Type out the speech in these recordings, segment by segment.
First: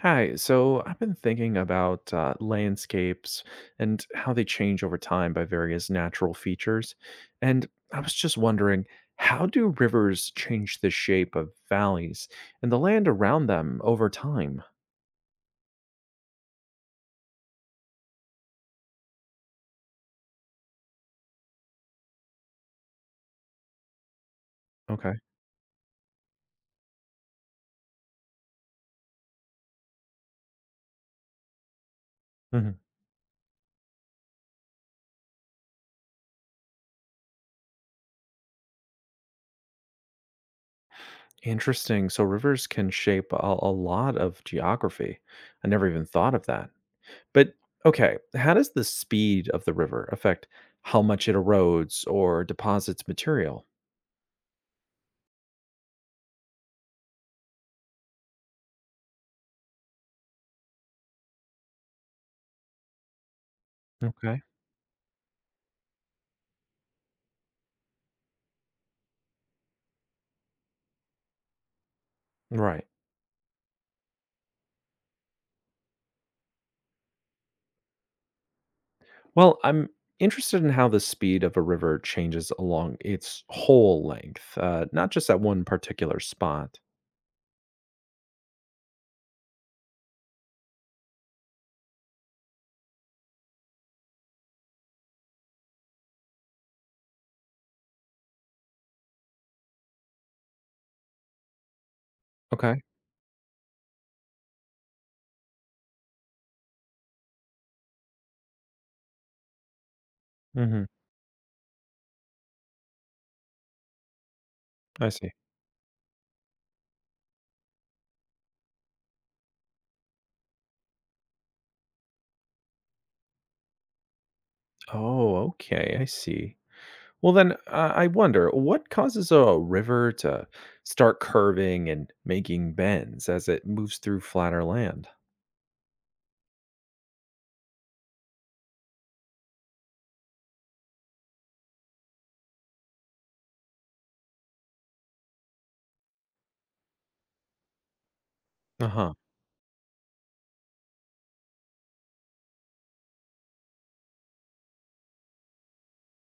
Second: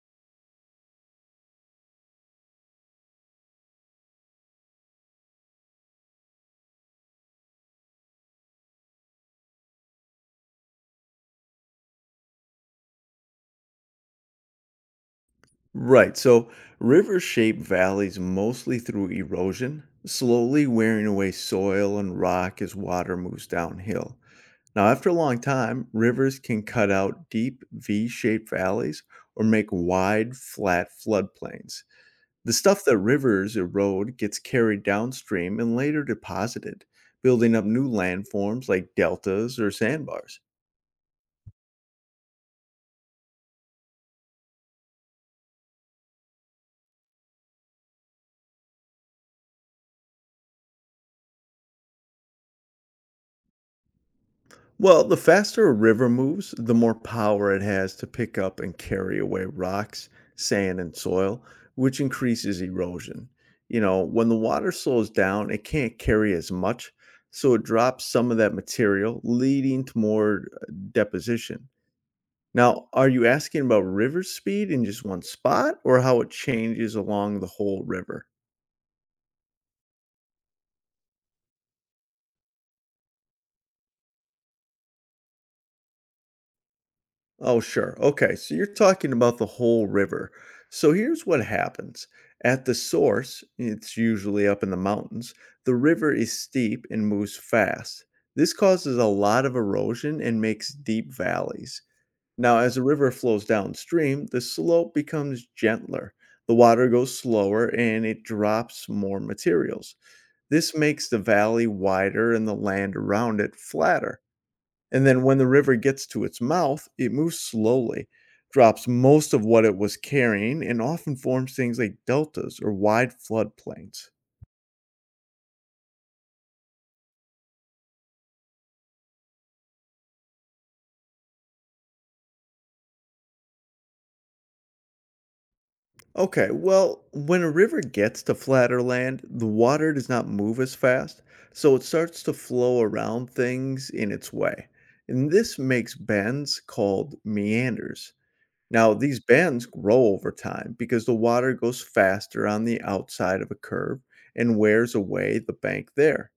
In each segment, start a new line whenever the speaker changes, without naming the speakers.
Hi, so I've been thinking about landscapes and how they change over time by various natural features. And I was just wondering, how do rivers change the shape of valleys and the land around them over time?
Right. So rivers shape valleys mostly through erosion, slowly wearing away soil and rock as water moves downhill. Now, after
Okay.
a long time, rivers can cut out deep V shaped valleys or make wide, flat floodplains. The
Hmm.
stuff that rivers erode gets carried downstream and later deposited, building up new landforms like deltas or sandbars.
Interesting. So rivers can shape a lot of geography. I never even thought of that. But okay, how does the speed of the river affect how much it erodes or deposits material?
Well, the faster a river moves, the more power it has to pick up and carry away rocks, sand, and soil, which increases erosion. You know, when the
Okay.
water slows down, it can't carry as much, so it drops some of that material, leading to more deposition.
Right.
Now, are you asking about river speed in just one spot or how it changes along the whole river?
Well, I'm interested in how the speed of a river changes along its whole length, not just at one particular spot.
Oh, sure. Okay. So you're talking about the whole river. So here's what happens. At the source, it's usually up in the mountains, the river is steep and moves fast. This causes a lot of erosion and makes deep valleys. Now, as the
Okay.
river flows downstream, the slope becomes gentler. The water goes slower and it drops more materials. This
Hmm.
makes the valley wider and the land around it flatter. And
I
then
see.
when the river gets to its mouth, it moves slowly, drops most of what it was carrying, and often forms things like deltas or wide floodplains.
Oh, okay. I see. Well, then I wonder what causes a river to start curving and making bends as it moves through flatter land?
Okay, well, when a river gets to flatter land, the water does not move as fast, so it starts to flow around things in its way. And this makes bends called meanders.
Uh
Now,
huh.
these bends grow over time because the water goes faster on the outside of a curve and wears away the bank there.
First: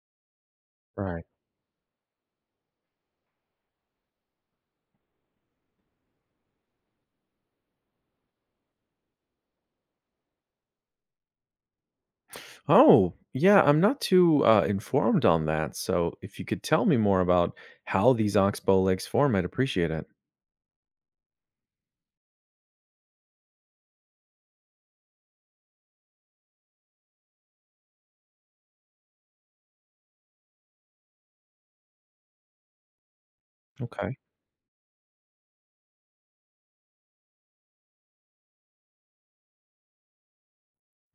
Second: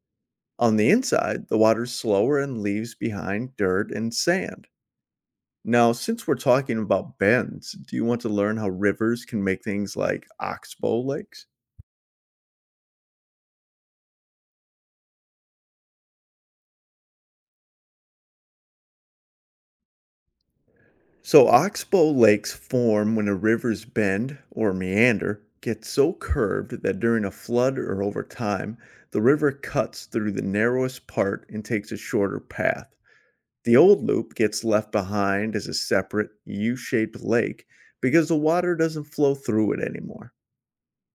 On the
Right.
inside, the water's slower and leaves behind dirt and sand. Now, since we're talking about bends, do you want to learn how rivers can make things like oxbow lakes?
Oh, yeah. I'm not too informed on that. So if you could tell me more about how these oxbow lakes form, I'd appreciate it.
So, oxbow lakes form when a river's bend or meander gets so curved that during a flood or over time, the river cuts through the narrowest part and takes a shorter path. The old
Okay.
loop gets left behind as a separate U shaped lake because the water doesn't flow through it anymore.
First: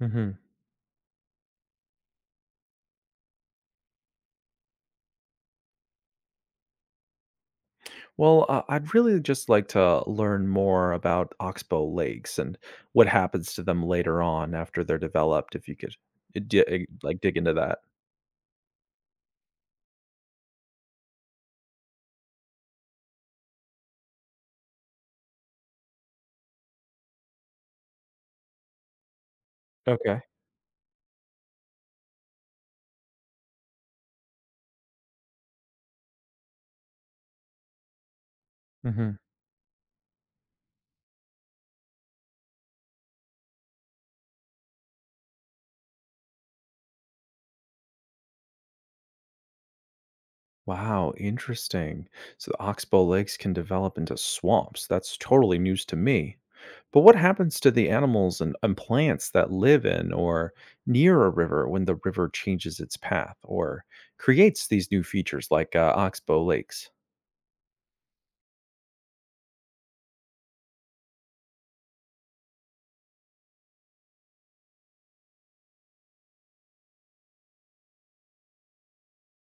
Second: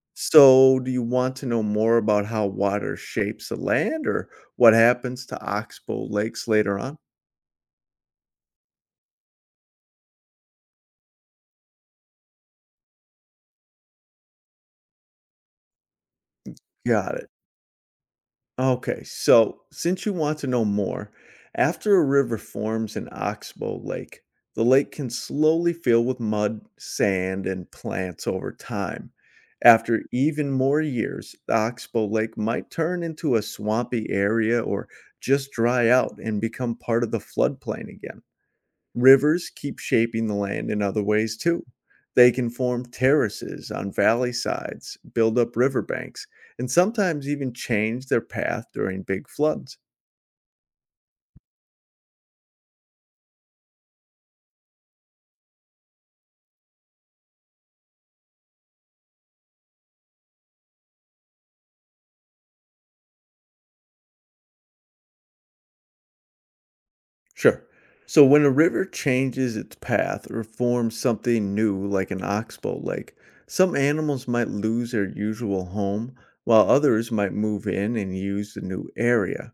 Hmm.
So, do you want to know more about how water shapes the land or what happens to oxbow lakes later on?
Well, I'd really just like to learn more about oxbow lakes and what happens to them later on after they're developed. If you could,
Got
like,
it.
dig into that.
Okay, so since you want to know more, after a river forms an oxbow lake, the lake can slowly fill with mud, sand, and plants over time. After
Okay.
even more years, the oxbow lake might turn into a swampy area or just dry out and become part of the floodplain again.
Hmm.
Rivers keep shaping the land in other ways too. They can form terraces on valley sides, build up riverbanks, and sometimes even change their path during big floods.
Wow, interesting. So the oxbow lakes can develop into swamps. That's totally news to me. But what happens to the animals and plants that live in or near a river when the river changes its path or creates these new features like oxbow lakes?
Sure. So when a river changes its path or forms something new like an oxbow lake, some animals might lose their usual home while others might move in and use the new area.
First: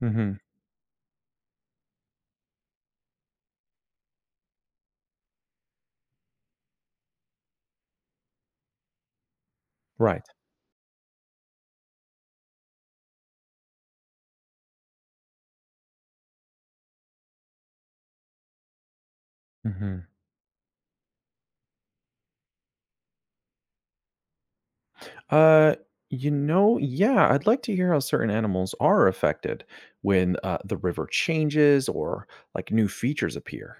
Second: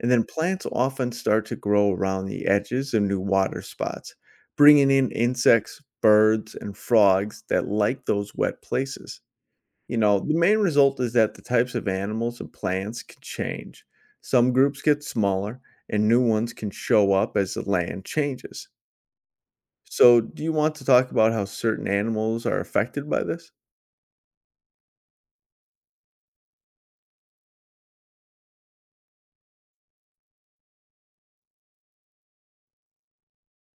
And then
Hmm.
plants often start to grow around the edges of new water spots, bringing in insects, birds, and frogs that like those wet places. You know,
Right.
the main result is that the types of animals and plants can change. Some groups get smaller, and new ones can show up as the land changes.
Mhm.
So, do you want to talk about how certain animals are affected by this?
Uh, you know, yeah, I'd like to hear how certain animals are affected when the river changes or like new features appear.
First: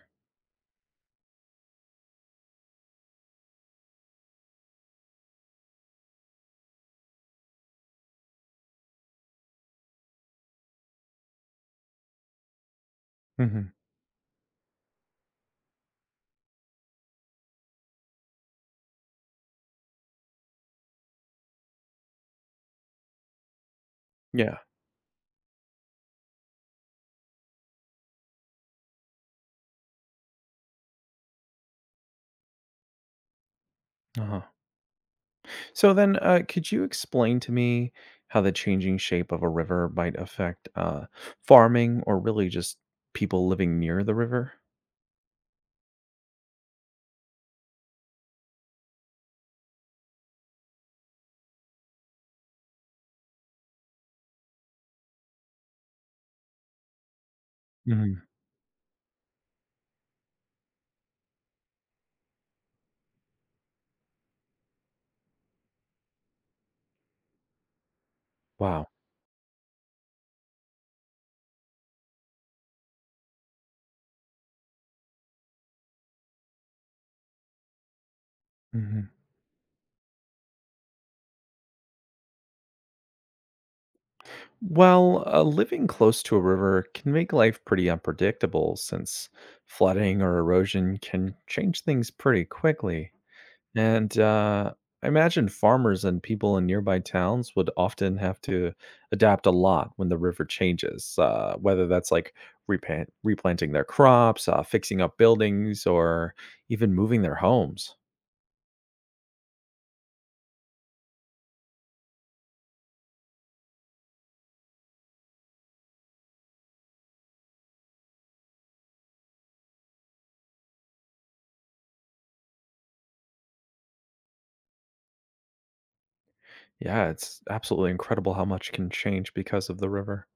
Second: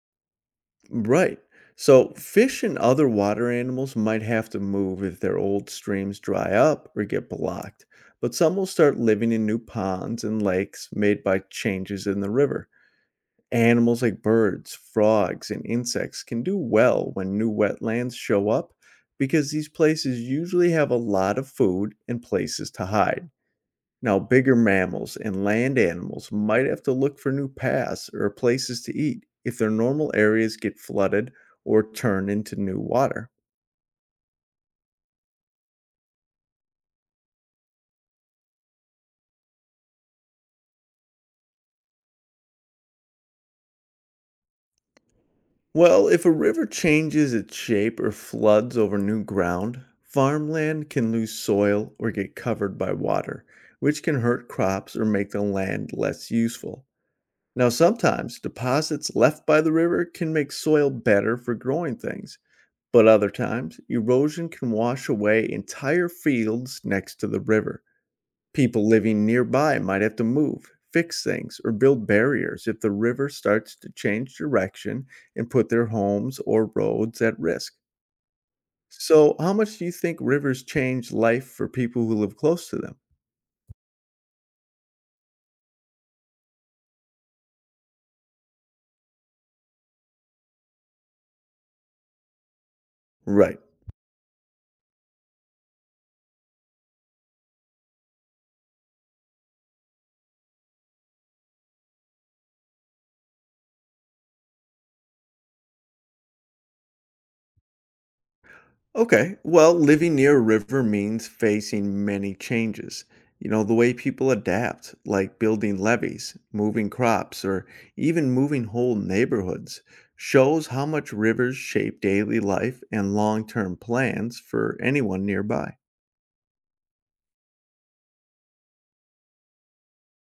Right. So fish and other water animals might have to move if their old streams dry up or get blocked, but some will start living in new ponds and lakes made by changes in the river.
Hmm.
Animals like birds, frogs, and insects can do well when new wetlands show up because these places usually have a lot of food and places to hide. Now, bigger
Yeah.
mammals and land animals might have to look for new paths or places to eat if their normal areas get flooded or turn into new water.
Uh-huh. So then, could you explain to me how the changing shape of a river might affect farming or really just people living near the river?
Well, if a river changes its shape or floods over new ground, farmland can lose soil or get covered by water, which can hurt crops or make the land less useful. Now,
Hmm.
sometimes deposits left by the river can make soil better for growing things. But other times, erosion can wash away entire fields next to the river.
Wow.
People living nearby might have to move, fix things, or build barriers if the river starts to change direction and put their homes or roads at risk.
Hmm.
So, how much do you think rivers change life for people who live close to them?
Well, living close to a river can make life pretty unpredictable since flooding or erosion can change things pretty quickly.
Right.
And, I imagine farmers and people in nearby towns would often have to adapt a lot when the river changes, whether that's like replanting their crops, fixing up buildings, or even moving their homes.
Okay. Well, living near a river means facing many changes. You know, the way people adapt, like building levees, moving crops, or even moving whole neighborhoods, shows how much rivers shape daily life and long term plans for anyone nearby.
Yeah, it's absolutely incredible how much can change because of the river.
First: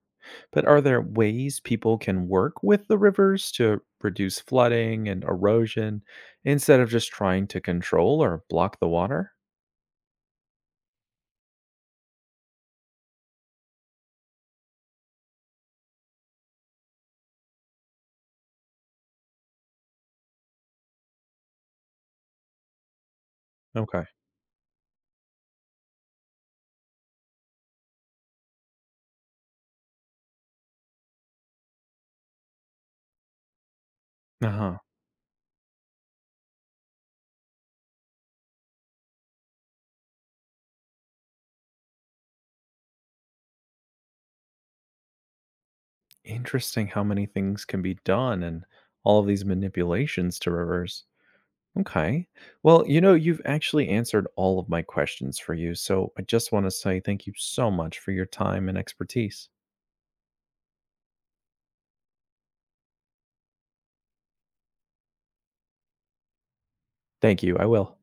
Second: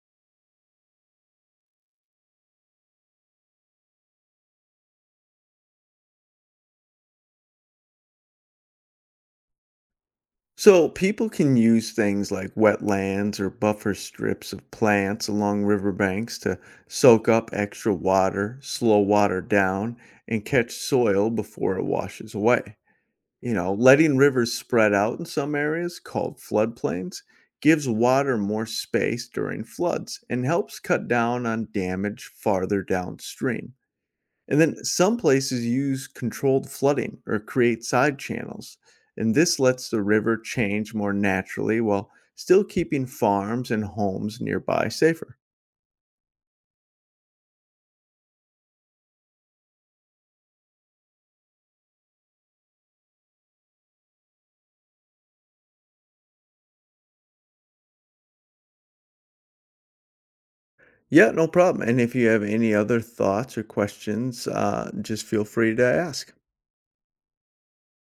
But are there ways people can work with the rivers to reduce flooding and erosion instead of just trying to control or block the water?
So, people can use things like wetlands or buffer strips of plants along riverbanks to soak up extra water, slow water down, and catch soil before it washes away. You know,
Okay.
letting rivers spread out in some areas, called floodplains, gives water more space during floods and helps cut down on damage farther downstream.
Uh
And
huh.
then some places use controlled flooding or create side channels. And this lets the river change more naturally while still keeping farms and homes nearby safer.
Interesting how many things can be done and all of these manipulations to reverse. Okay. Well, you know, you've actually answered all of my questions for you. So I just want to say thank you so much for your time and expertise.
Yeah, no problem. And if you have any other thoughts or questions, just feel free to ask.
Thank you. I will.